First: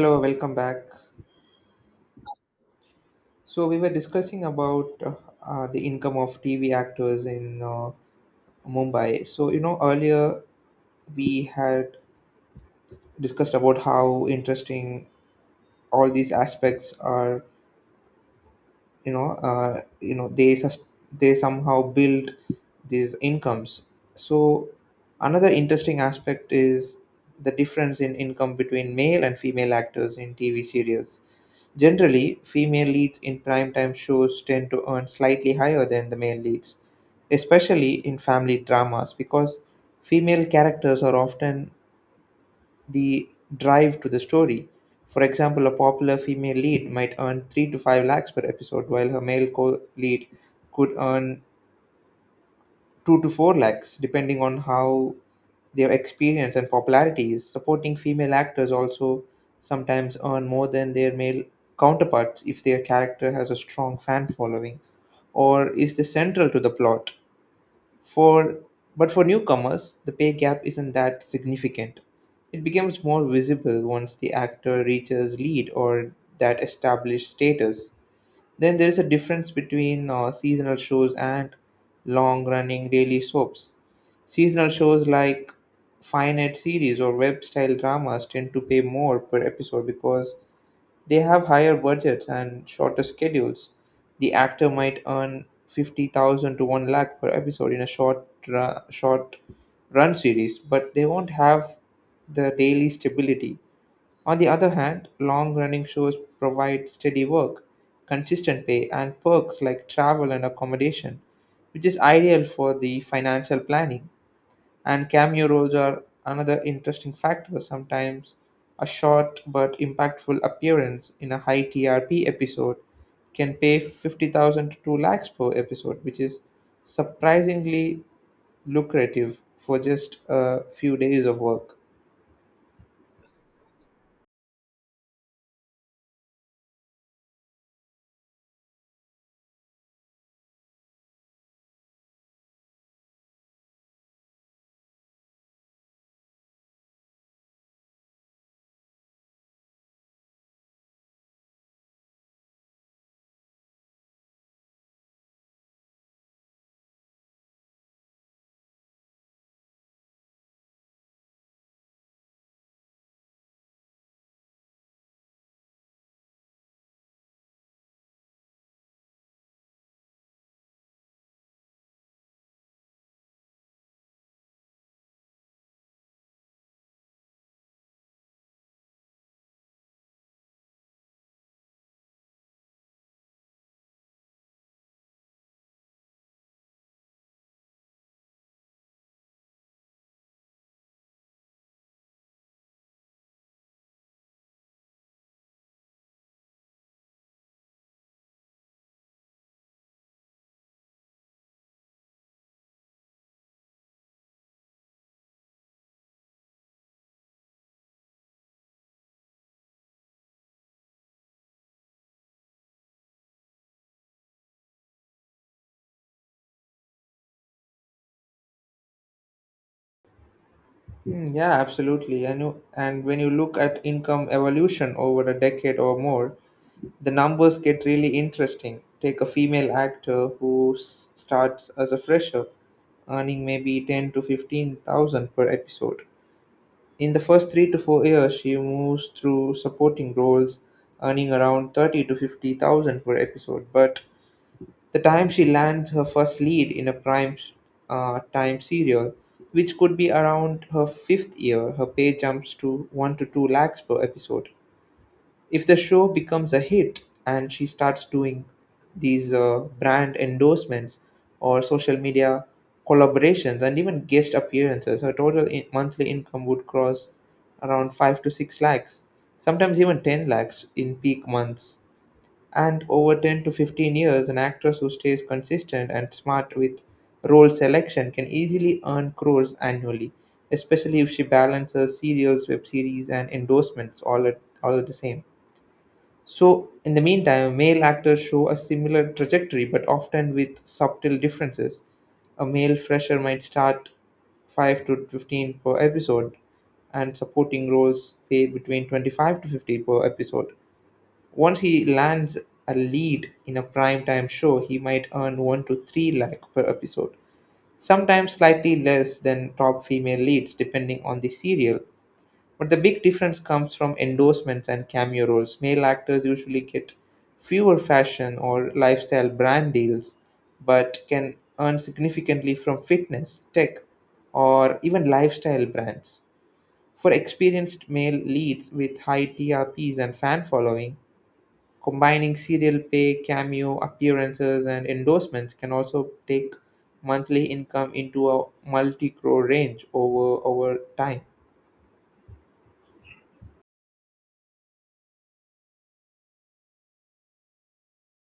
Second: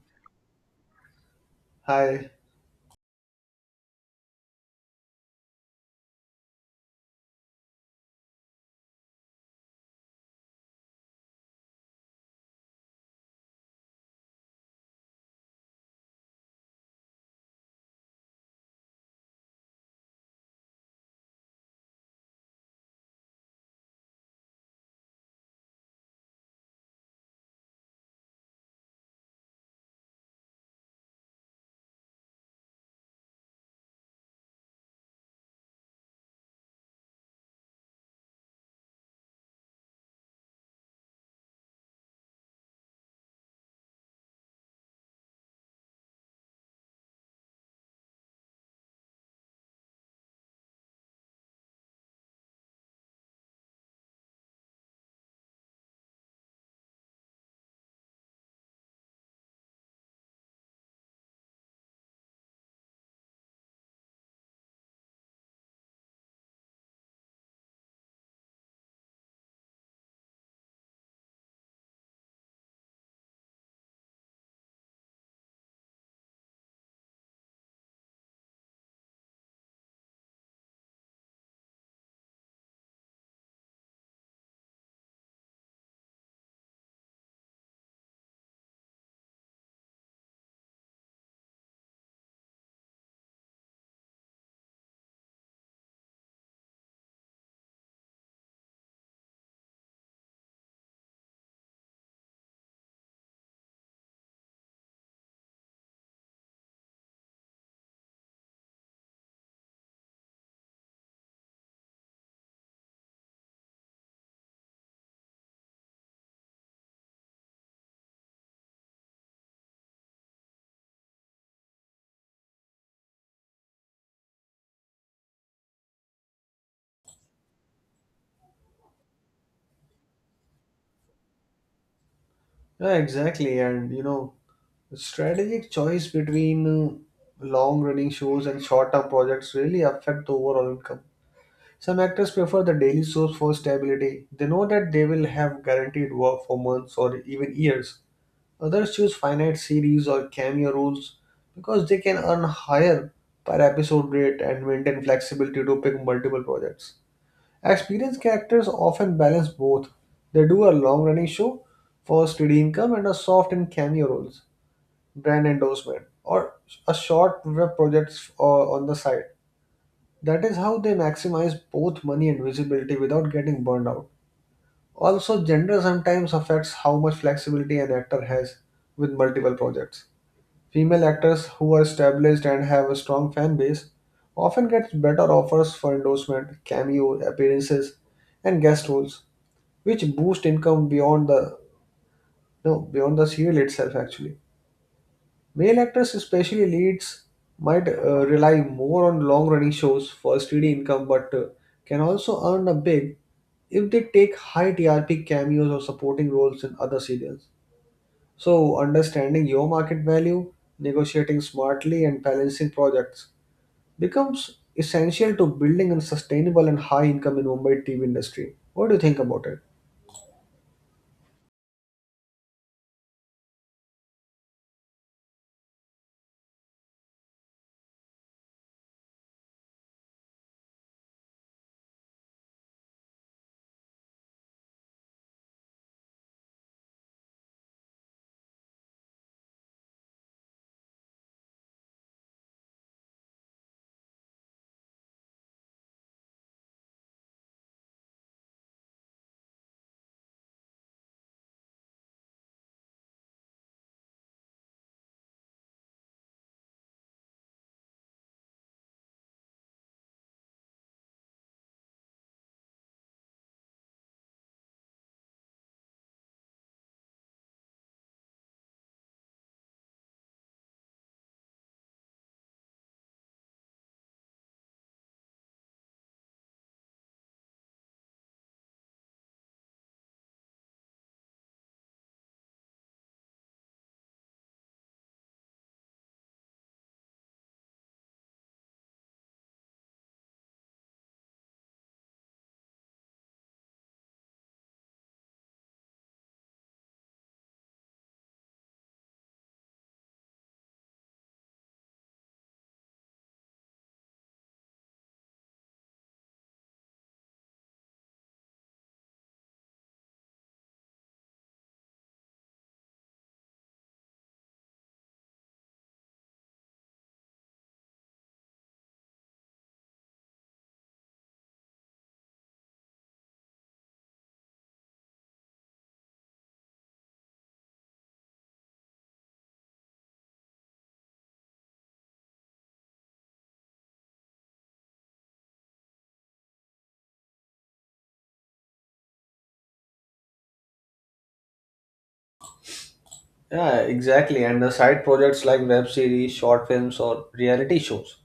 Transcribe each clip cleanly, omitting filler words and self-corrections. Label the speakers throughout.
Speaker 1: Hello, welcome back.
Speaker 2: Hi.
Speaker 1: So we were discussing about the income of TV actors in Mumbai. So earlier we had discussed about how interesting all these aspects are. You know, uh, you know they sus- they somehow build these incomes. So another interesting aspect is the difference in income between male and female actors in TV serials. Generally, female leads in primetime shows tend to earn slightly higher than the male leads, especially in family dramas, because female characters are often the drive to the story. For example, a popular female lead might earn 3 to 5 lakhs per episode, while her male co lead could earn 2 to 4 lakhs, depending on how their experience and popularity is. Supporting female actors also sometimes earn more than their male counterparts if their character has a strong fan following or is the central to the plot. For but for newcomers, the pay gap isn't that significant. It becomes more visible once the actor reaches lead or that established status. Then there is a difference between seasonal shows and long running daily soaps. Seasonal shows like finite series or web style dramas tend to pay more per episode because they have higher budgets and shorter schedules. The actor might earn 50,000 to 1 lakh per episode in a short run series, but they won't have the daily stability. On the other hand, long running shows provide steady work, consistent pay, and perks like travel and accommodation, which is ideal for the financial planning. And cameo roles are another interesting factor. Sometimes a short but impactful appearance in a high TRP episode can pay 50,000 to 2 lakhs per episode, which is surprisingly lucrative for just a few days of work.
Speaker 2: Yeah, exactly. And you know, strategic choice between long-running shows and short-term projects really affect the overall income. Some actors prefer the daily source for stability. They know that they will have guaranteed work for months or even years. Others choose finite series or cameo roles because they can earn higher per episode rate and maintain flexibility to pick multiple projects. Experienced characters often balance both. They do a long running show for steady income and a soft and cameo roles, brand endorsement, or a short web projects on the side. That is how they maximize both money and visibility without getting burned out. Also, gender sometimes affects how much flexibility an actor has with multiple projects. Female actors who are established and have a strong fan base often get better offers for endorsement, cameo appearances, and guest roles which boost income beyond the, no, beyond the serial itself. Actually, male actors, especially leads, might rely more on long running shows for steady income, but can also earn a big if they take high TRP cameos or supporting roles in other serials. So understanding your market value, negotiating smartly, and balancing projects becomes essential to building a sustainable and high income in Mumbai TV industry. What do you think about it?
Speaker 1: Mm, yeah, absolutely. And when you look at income evolution over a decade or more, the numbers get really interesting. Take a female actor who starts as a fresher, earning maybe 10 to 15,000 per episode. In the first 3 to 4 years, she moves through supporting roles, earning around 30 to 50,000 per episode. But the time she lands her first lead in a prime time serial, which could be around her fifth year, her pay jumps to 1 to 2 lakhs per episode. If the show becomes a hit and she starts doing these brand endorsements or social media collaborations and even guest appearances, her total monthly income would cross around 5 to 6 lakhs, sometimes even 10 lakhs in peak months. And over 10 to 15 years, an actress who stays consistent and smart with role selection can easily earn crores annually, especially if she balances serials, web series, and endorsements all at the same. So in the meantime, male actors show a similar trajectory, but often with subtle differences. A male fresher might start 5 to 15 per episode, and supporting roles pay between 25 to 50 per episode. Once he lands a lead in a primetime show, he might earn 1 to 3 lakh per episode, sometimes slightly less than top female leads depending on the serial. But the big difference comes from endorsements and cameo roles. Male actors usually get fewer fashion or lifestyle brand deals, but can earn significantly from fitness, tech, or even lifestyle brands. For experienced male leads with high TRPs and fan following, combining serial pay, cameo appearances, and endorsements can also take monthly income into a multi-crore range over time.
Speaker 2: Yeah, exactly. And the side projects like web series, short films, or reality shows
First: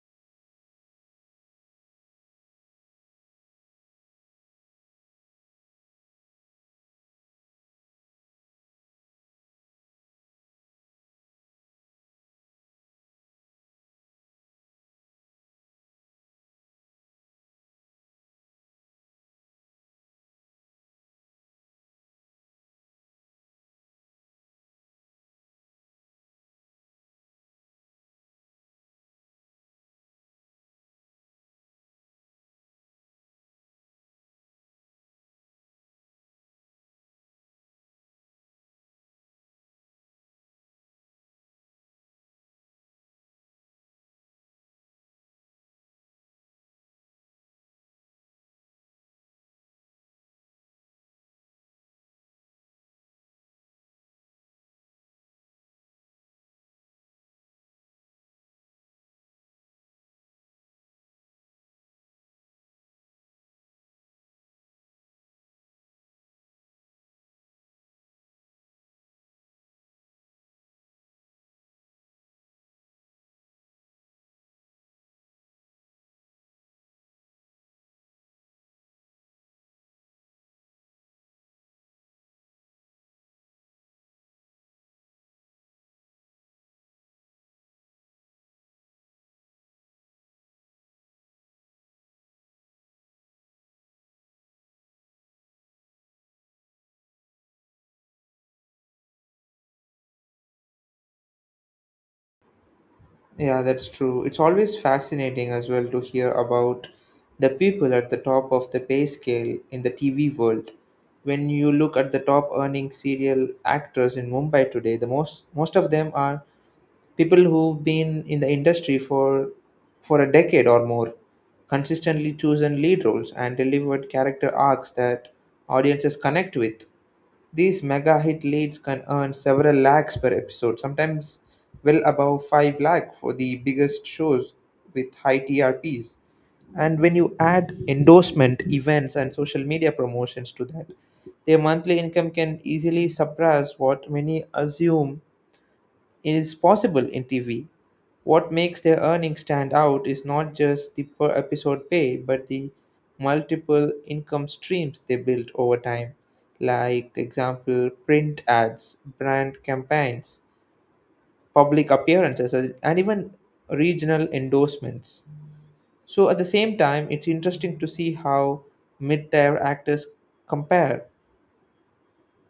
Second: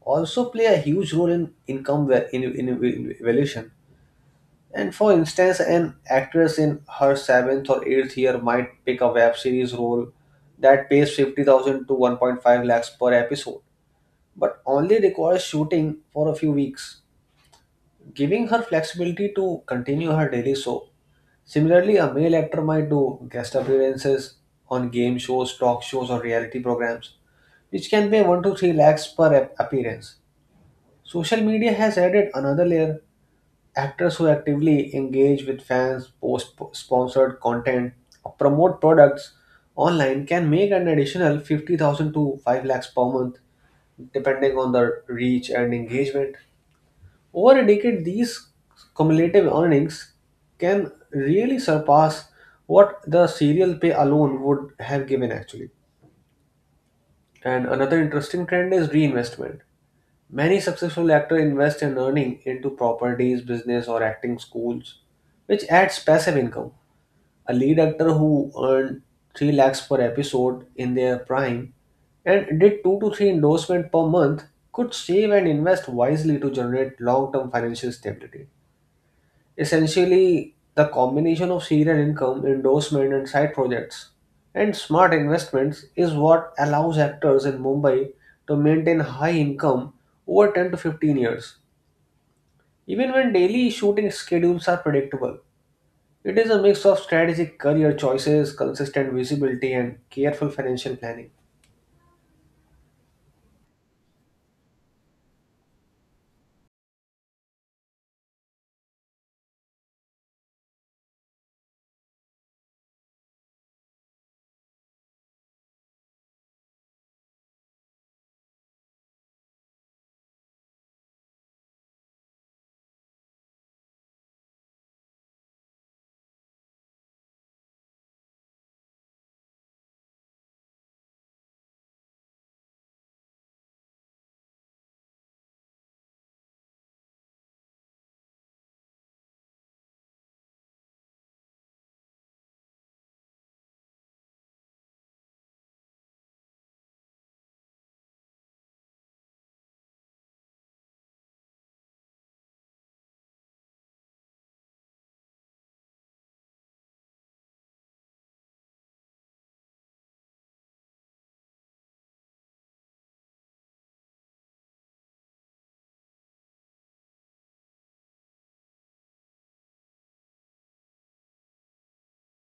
Speaker 2: also play a huge role in income va- in valuation. And for instance, an actress in her seventh or eighth year might pick a web series role that pays 50,000 to 1.5 lakhs per episode, but only requires shooting for a few weeks, giving her flexibility to continue her daily show. Similarly, a male actor might do guest appearances on game shows, talk shows, or reality programs which can pay 1 to 3 lakhs per appearance. Social media has added another layer. Actors who actively engage with fans, post sponsored content, or promote products online can make an additional 50,000 to 5 lakhs per month depending on the reach and engagement. Over a decade, these cumulative earnings can really surpass what the serial pay alone would have given, actually. And another interesting trend is reinvestment. Many successful actors invest in earning into properties, business, or acting schools, which adds passive income. A lead actor who earned 3 lakhs per episode in their prime and did 2 to 3 endorsements per month could save and invest wisely to generate long term financial stability. Essentially, the combination of serial income, endorsement, and side projects, and smart investments is what allows actors in Mumbai to maintain high income over 10 to 15 years. Even when daily shooting schedules are predictable, it is a mix of strategic career choices, consistent visibility, and careful financial planning.
Speaker 1: Yeah, that's true. It's always fascinating as well to hear about the people at the top of the pay scale in the TV world. When you look at the top earning serial actors in Mumbai today, the most most of them are people who've been in the industry for a decade or more, consistently chosen lead roles and delivered character arcs that audiences connect with. These mega hit leads can earn several lakhs per episode, sometimes well above 5 lakh for the biggest shows with high TRPs. And when you add endorsement events and social media promotions to that, their monthly income can easily surpass what many assume it is possible in TV. What makes their earnings stand out is not just the per episode pay, but the multiple income streams they built over time, like example print ads, brand campaigns, public appearances, and even regional endorsements. So at the same time, it's interesting to see how mid-tier actors compare.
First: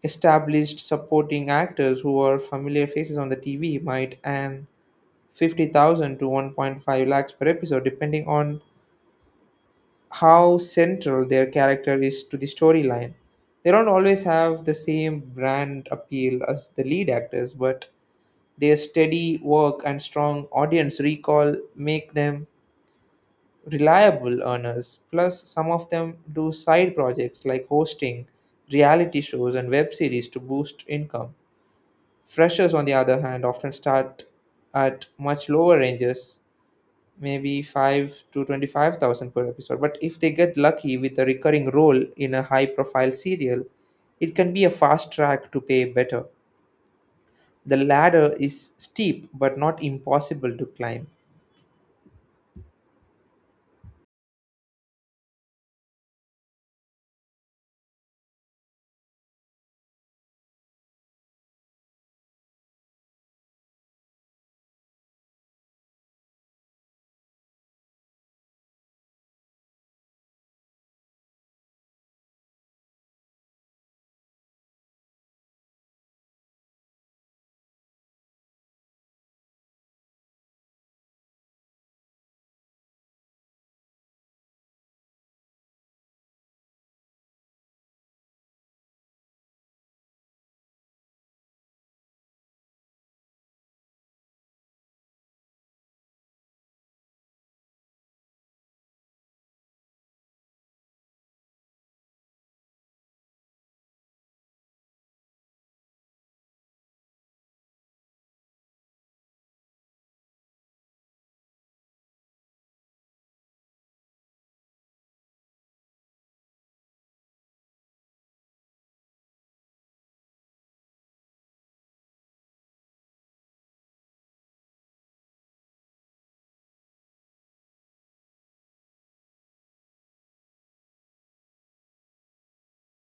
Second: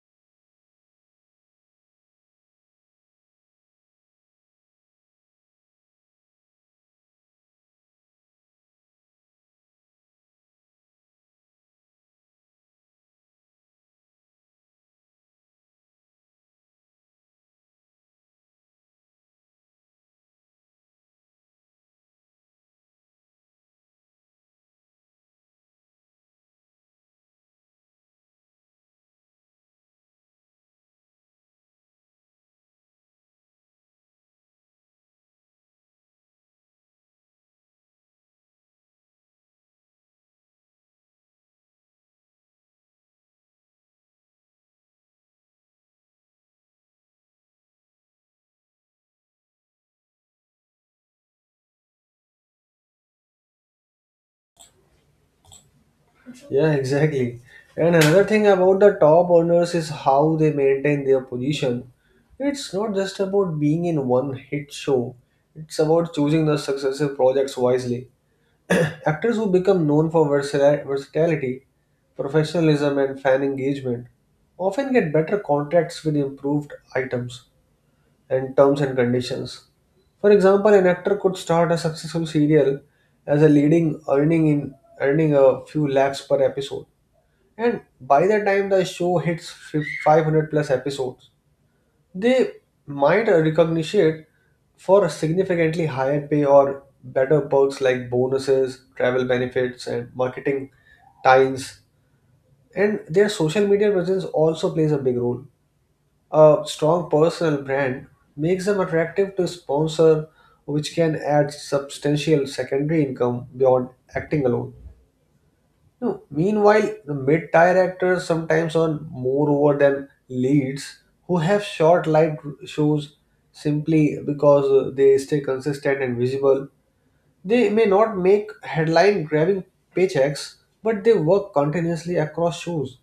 Speaker 1: Established supporting actors who are familiar faces on the TV might earn 50,000 to 1.5 lakhs per episode, depending on how central their character is to the storyline. They don't always have the same brand appeal as the lead actors, but their steady work and strong audience recall make them reliable earners. Plus, some of them do side projects like hosting, reality shows, and web series to boost income. Freshers, on the other hand, often start at much lower ranges, maybe 5 to 25,000 per episode. But if they get lucky with a recurring role in a high profile serial, it can be a fast track to pay better. The ladder is steep but not impossible to climb.
Speaker 2: Yeah, exactly. And another thing about the top earners is how they maintain their position. It's not just about being in one hit show, it's about choosing the successive projects wisely. Actors who become known for versatility, professionalism, and fan engagement often get better contracts with improved items and terms and conditions. For example, an actor could start a successful serial as a leading earning a few lakhs per episode, and by the time the show hits 500 plus episodes, they might recognition for a significantly higher pay or better perks like bonuses, travel benefits, and marketing ties. And their social media presence also plays a big role. A strong personal brand makes them attractive to sponsor, which can add substantial secondary income beyond acting alone. No, meanwhile, the mid-tier actors sometimes earn more over than leads who have short light shows simply because they stay consistent and visible. They may not make headline-grabbing paychecks, but they work continuously across shows,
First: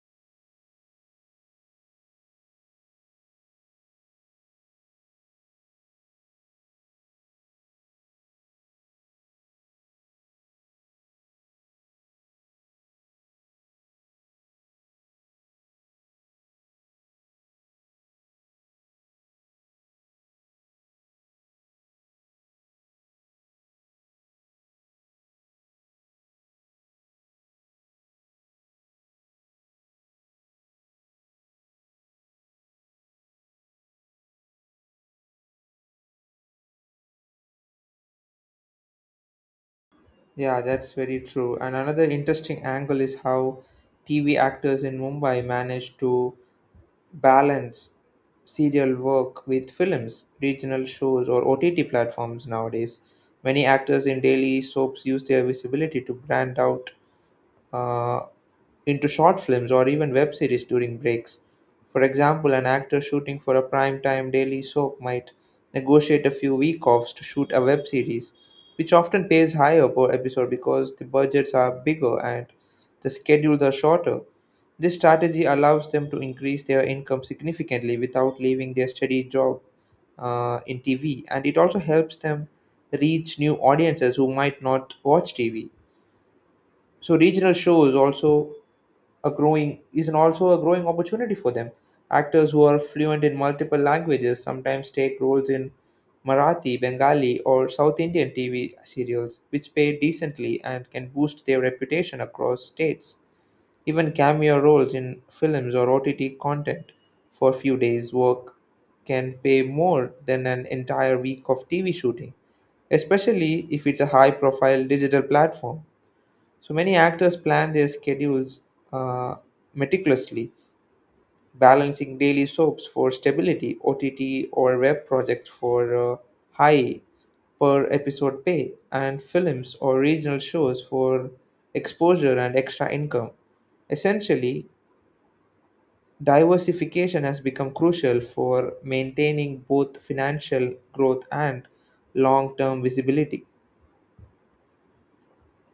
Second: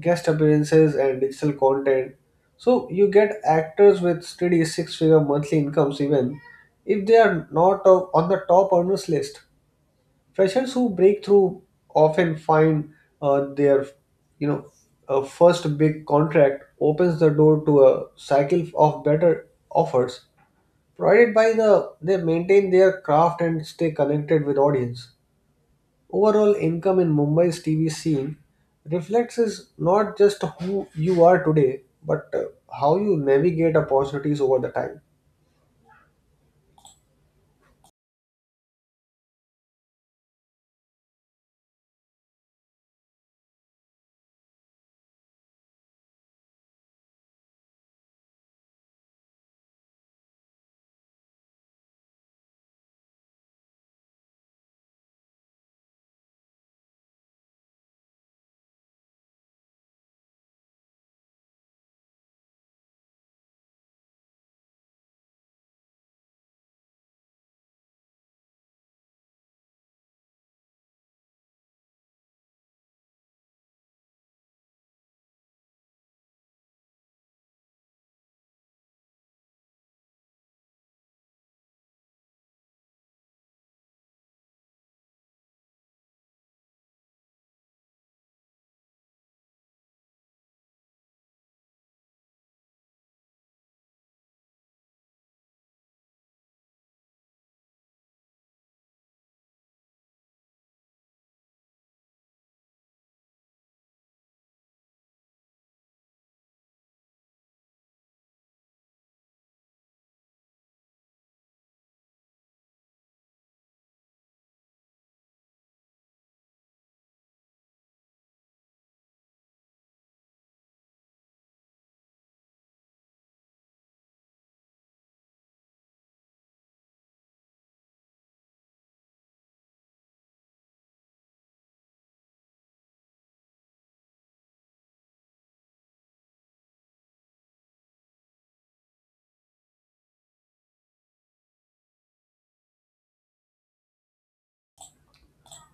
Speaker 2: guest appearances, and digital content. So you get actors with steady six-figure monthly incomes even if they are not on the top earners list. Freshers who break through often find their, you know, first big contract opens the door to a cycle of better offers, provided by the they maintain their craft and stay connected with audience. Overall income in Mumbai's TV scene reflects is not just who you are today, but how you navigate opportunities over the time.
Speaker 1: Yeah, that's very true. And another interesting angle is how TV actors in Mumbai manage to balance serial work with films, regional shows, or OTT platforms nowadays. Many actors in daily soaps use their visibility to brand out uh, into short films or even web series during breaks. For example, an actor shooting for a primetime daily soap might negotiate a few week offs to shoot a web series, which often pays higher per episode because the budgets are bigger and the schedules are shorter. This strategy allows them to increase their income significantly without leaving their steady job in TV, and it also helps them reach new audiences who might not watch TV. So, regional shows also a growing opportunity for them. Actors who are fluent in multiple languages sometimes take roles in Marathi, Bengali, or South Indian TV serials, which pay decently and can boost their reputation across states. Even cameo roles in films or OTT content for a few days' work can pay more than an entire week of TV shooting, especially if it's a high profile digital platform. So many actors plan their schedules uh, meticulously, balancing daily soaps for stability, OTT or web projects for high per episode pay, and films or regional shows for exposure and extra income. Essentially, diversification has become crucial for maintaining both financial growth and long term visibility.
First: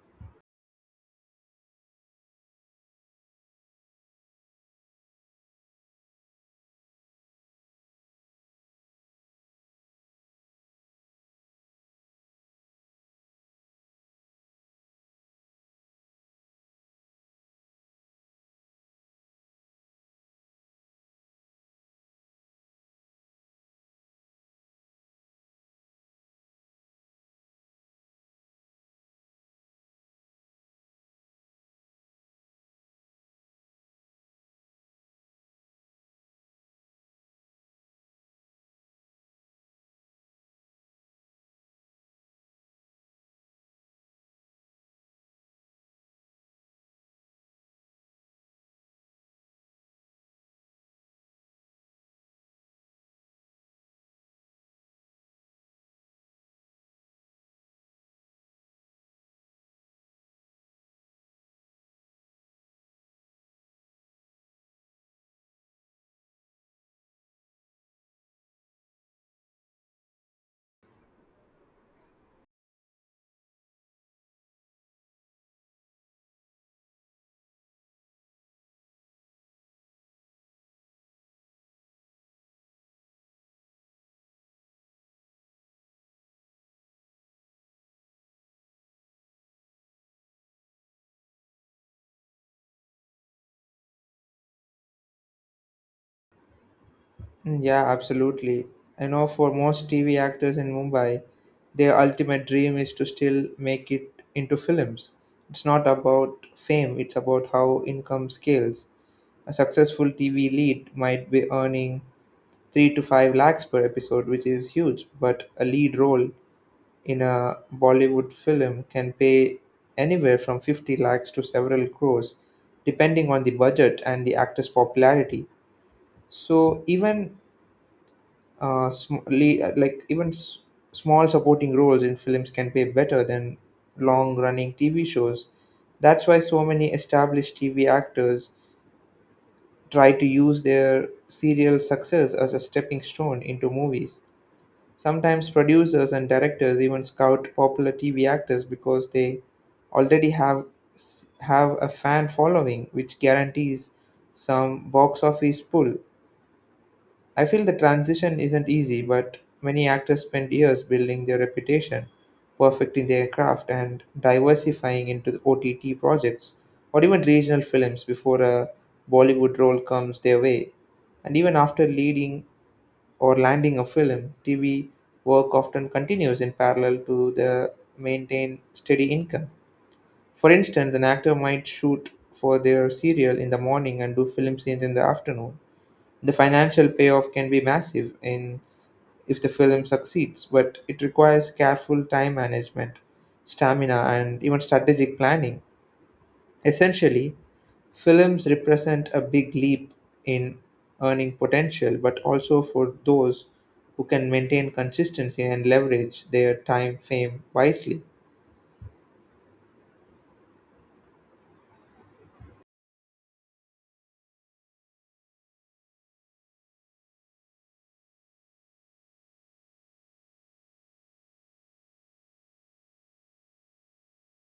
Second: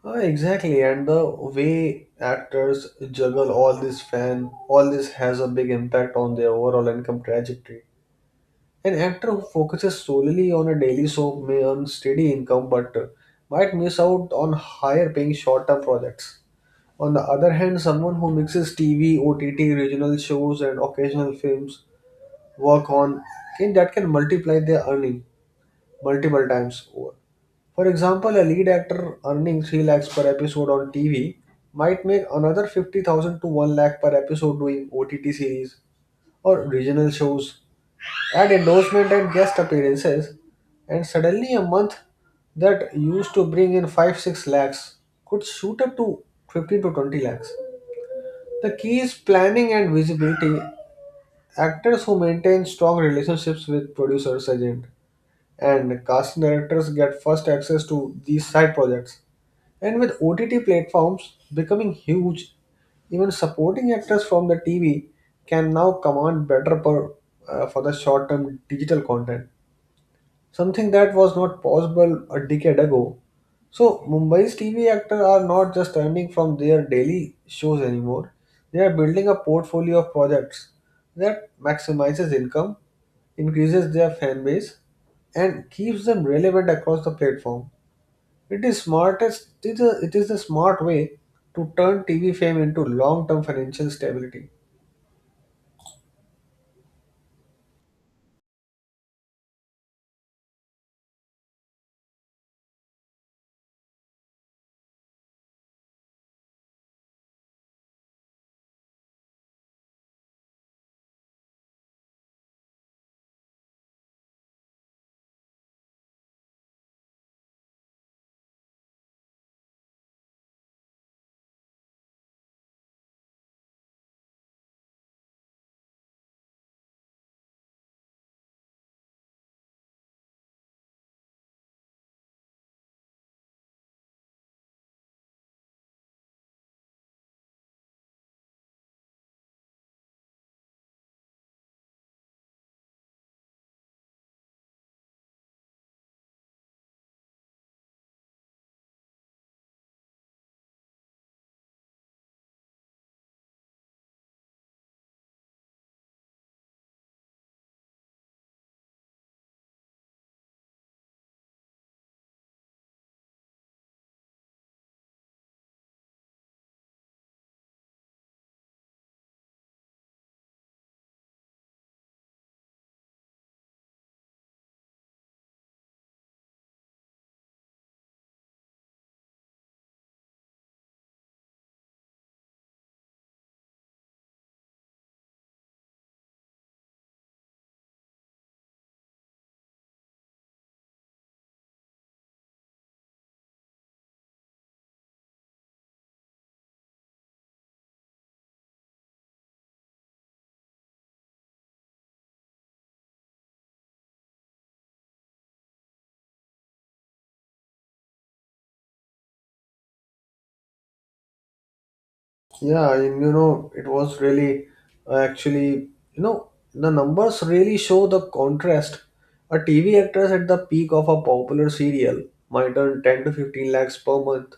Speaker 2: Exactly, and the way actors juggle all this has a big impact on their overall income trajectory. An actor who focuses solely on a daily soap may earn steady income, but might miss out on higher paying short term projects. On the other hand, someone who mixes TV, OTT, regional shows, and occasional films work on can multiply their earning multiple times. For example, a lead actor earning 3 lakhs per episode on TV might make another 50,000 to 1 lakh per episode doing OTT series or regional shows. Add endorsement and guest appearances, and suddenly a month that used to bring in 5 6 lakhs could shoot up to 15 to 20 lakhs. The key is planning and visibility. Actors who maintain strong relationships with producers, agent, and casting directors get first access to these side projects, and with OTT platforms becoming huge, even supporting actors from the TV can now command better for the short-term digital content, something that was not possible a decade ago. So Mumbai's TV actors are not just earning from their daily shows anymore; they are building a portfolio of projects that maximizes income, increases their fan base, and keeps them relevant across the platform. It is smartest. It is the smart way to turn TV fame into long-term financial stability.
Speaker 1: Mm, yeah, absolutely. I know, for most TV actors in Mumbai, their ultimate dream is to still make it into films. It's not about fame, it's about how income scales. A successful TV lead might be earning 3 to 5 lakhs per episode, which is huge, but a lead role in a Bollywood film can pay anywhere from 50 lakhs to several crores, depending on the budget and the actor's popularity. So even uh, sm- le- uh, like even s- small supporting roles in films can pay better than long running TV shows. That's why so many established TV actors try to use their serial success as a stepping stone into movies. Sometimes producers and directors even scout popular TV actors because they already have a fan following, which guarantees some box office pull. I feel the transition isn't easy, but many actors spend years building their reputation, perfecting their craft, and diversifying into OTT projects or even regional films before a Bollywood role comes their way. And even after leading or landing a film, TV work often continues in parallel to the maintain steady income. For instance, an actor might shoot for their serial in the morning and do film scenes in the afternoon. The financial payoff can be massive in if the film succeeds, but it requires careful time management, stamina, and even strategic planning. Essentially, films represent a big leap in earning potential, but also for those who can maintain consistency and leverage their time fame wisely.
Speaker 2: Yeah, and you know, it was really actually, the numbers really show the contrast. A TV actress at the peak of a popular serial might earn 10 to 15 lakhs per month,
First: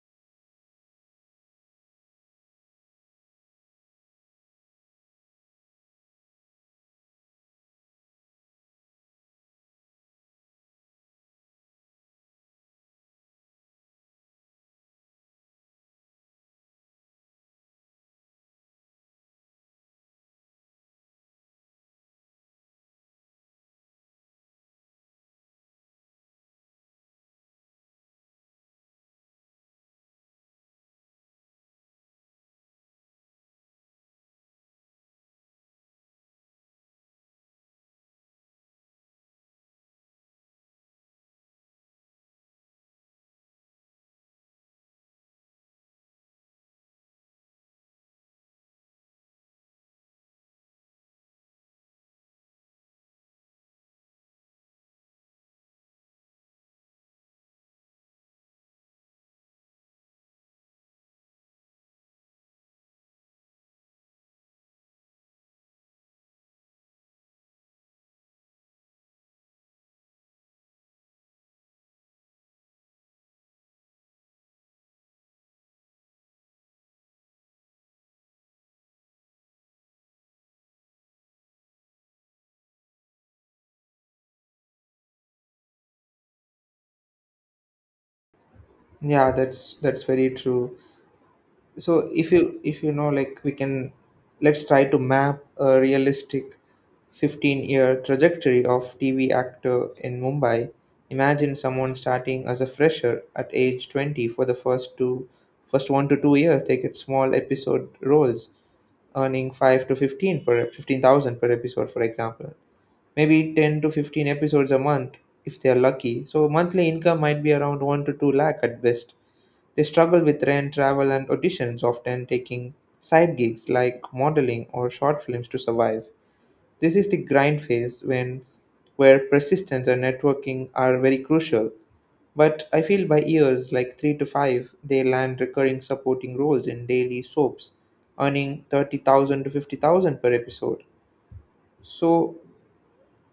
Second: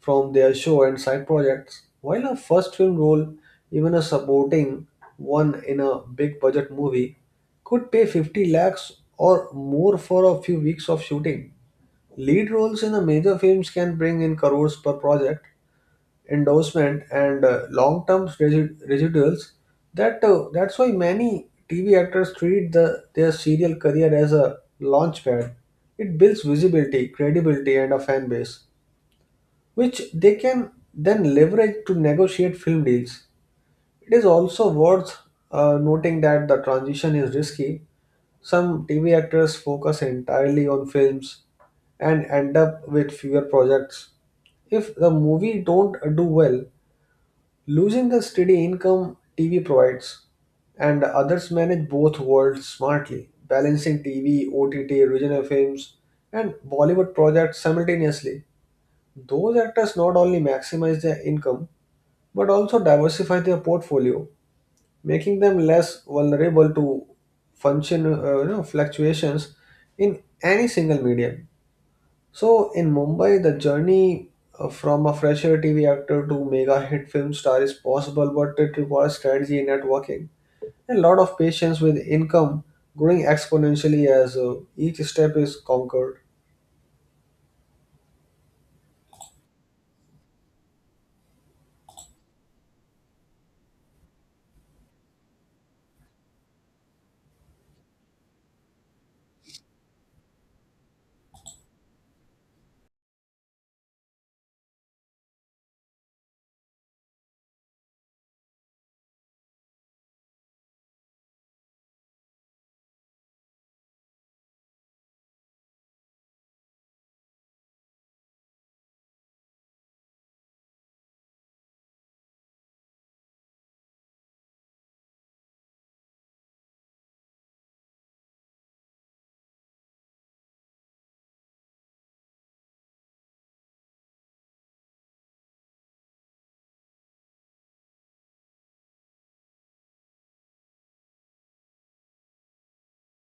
Speaker 2: from their show and side projects. While a first film role, even a supporting one in a big budget movie, could pay 50 lakhs or more for a few weeks of shooting. Lead roles in the major films can bring in crores per project, endorsement, and long-term residuals. That's why many TV actors treat their serial career as a launchpad. It builds visibility, credibility, and a fan base which they can then leverage to negotiate film deals. It is also worth noting that the transition is risky. Some TV actors focus entirely on films and end up with fewer projects. If the movie don't do well, losing the steady income TV provides, and others manage both worlds smartly, balancing TV, OTT, original films, and Bollywood projects simultaneously. Those actors not only maximize their income but also diversify their portfolio, making them less vulnerable to fluctuations in any single medium. So in Mumbai, the journey from a fresher TV actor to mega hit film star is possible, but it requires strategy, networking, and a lot of patience with income growing exponentially as each step is conquered.
Speaker 1: Yeah, that's very true. So if you know, like we can, let's try to map a realistic 15-year trajectory of TV actor in Mumbai. Imagine someone starting as a fresher at age 20. For the first 1 to 2 years, they get small episode roles earning 5 to 15 per 15,000 per episode, for example, maybe 10 to 15 episodes a month, if they are lucky. So monthly income might be around 1 to 2 lakh at best. They struggle with rent, travel, and auditions, often taking side gigs like modeling or short films to survive. This is the grind phase, when where persistence and networking are very crucial. But I feel by years like 3 to 5, they land recurring supporting roles in daily soaps, earning 30,000 to 50,000 per episode. So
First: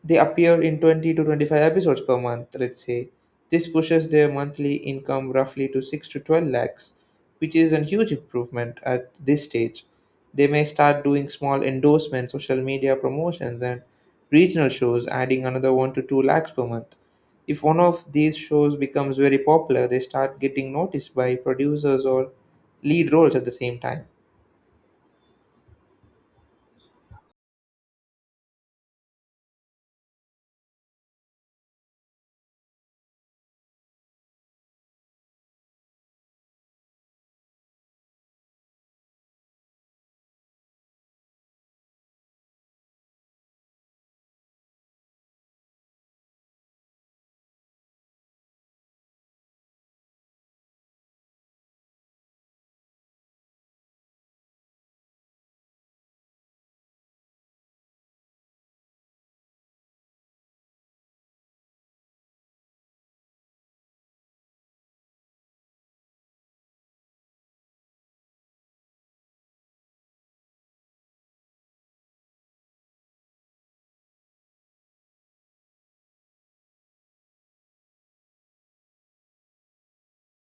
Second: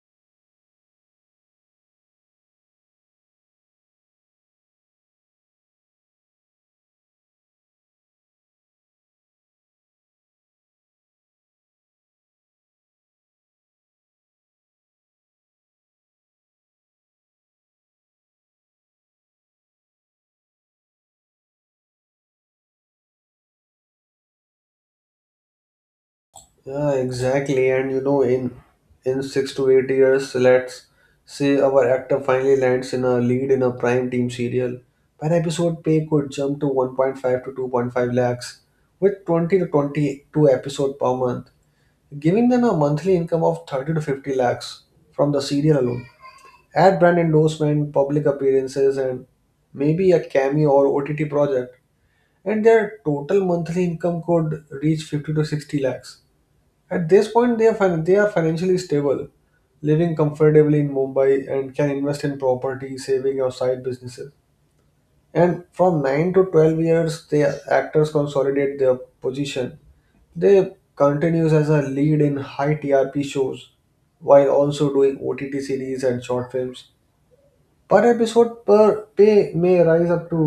Speaker 1: they appear in 20 to 25 episodes per month, let's say. This pushes their monthly income roughly to 6 to 12 lakhs, which is a huge improvement at this stage. They may start doing small endorsements, social media promotions, and regional shows, adding another 1 to 2 lakhs per month. If one of these shows becomes very popular, they start getting noticed by producers or lead roles at the same time.
Speaker 2: Yeah, exactly. And you know, in 6 to 8 years, let's say our actor finally lands in a lead in a prime team serial. Per episode pay could jump to 1.5 to 2.5 lakhs, with 20 to 22 episode per month, giving them a monthly income of 30 to 50 lakhs from the serial alone. Add brand endorsement, public appearances, and maybe a cameo or OTT project, and their total monthly income could reach 50 to 60 lakhs. At this point, they are financially stable, living comfortably in Mumbai and can invest in property, saving or side businesses. And from 9 to 12 years, the actors consolidate their position. They continues as a lead in high TRP shows while also doing OTT series and short films. Per episode per pay may rise up to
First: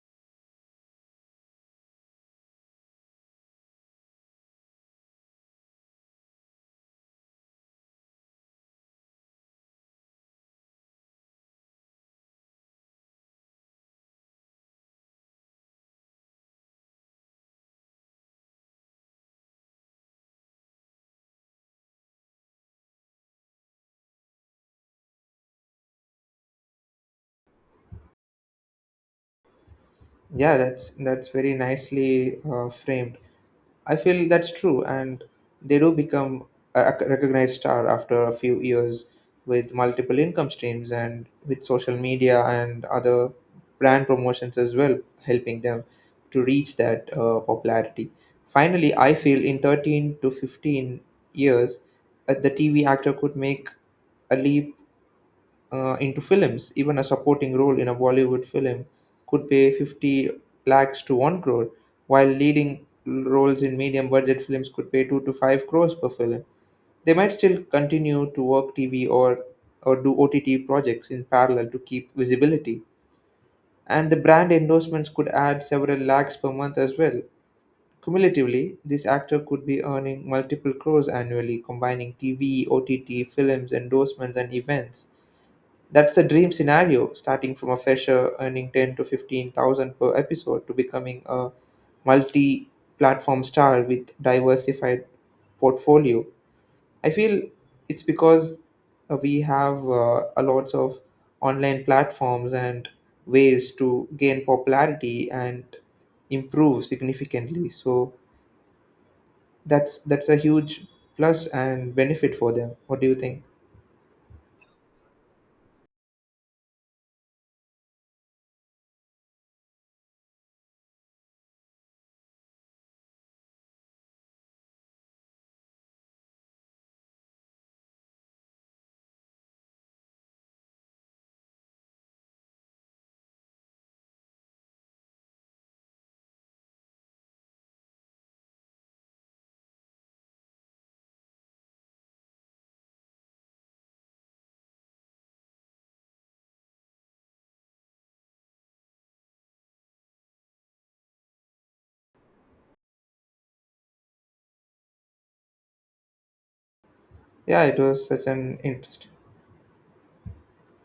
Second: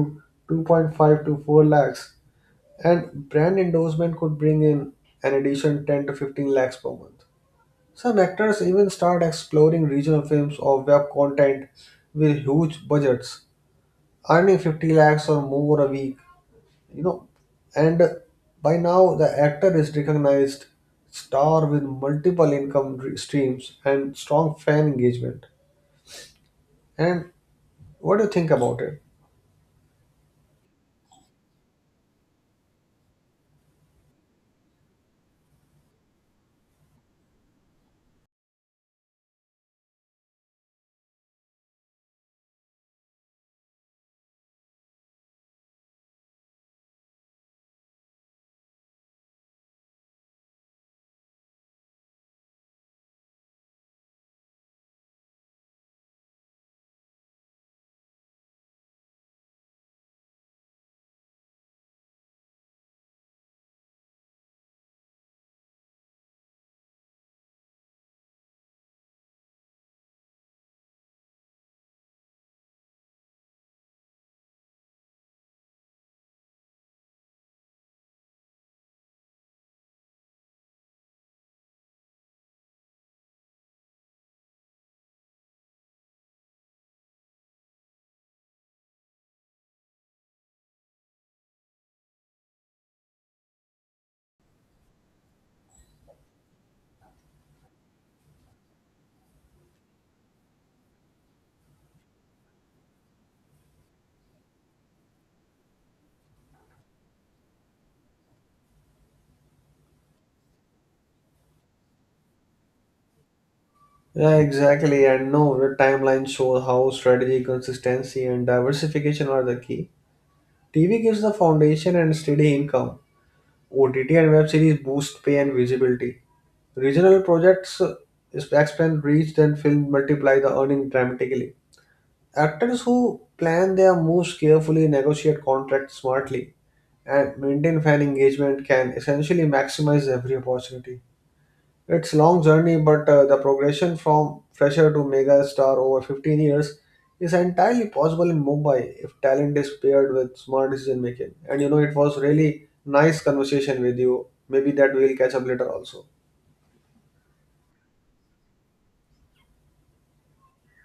Speaker 2: 2.5 to 4 lakhs, and brand endorsement could bring in an additional 10 to 15 lakhs per month. Some actors even start exploring regional films or web content with huge budgets, earning 50 lakhs or more a week. You know, and by now the actor is recognized star with multiple income streams and strong fan engagement. And what do you think about it?
Speaker 1: Yeah, that's very nicely framed. I feel that's true, and they do become a recognized star after a few years with multiple income streams and with social media and other brand promotions as well, helping them to reach that popularity. Finally, I feel in 13 to 15 years, the TV actor could make a leap into films. Even a supporting role in a Bollywood film could pay 50 lakhs to 1 crore, while leading roles in medium budget films could pay 2 to 5 crores per film. They might still continue to work TV or do OTT projects in parallel to keep visibility. And the brand endorsements could add several lakhs per month as well. Cumulatively, this actor could be earning multiple crores annually, combining TV, OTT, films, endorsements, and events. That's a dream scenario, starting from a fresher earning 10 to 15,000 per episode to becoming a multi-platform star with diversified portfolio. I feel it's because we have a lot of online platforms and ways to gain popularity and improve significantly. So that's a huge plus and benefit for them. What do you think?
Speaker 2: Yeah, exactly. And no, the timeline shows how strategy, consistency, and diversification are the key. TV gives the foundation and steady income, OTT and web series boost pay and visibility. Regional projects expand reach and film multiply the earning dramatically. Actors who plan their moves carefully, negotiate contracts smartly, and maintain fan engagement can essentially maximize every opportunity. It's long journey, but the progression from fresher to mega star over 15 years is entirely possible in Mumbai if talent is paired with smart decision making. And you know, it was really nice conversation with you. Maybe that we'll catch up later also.
Speaker 1: Yeah, it was such an interesting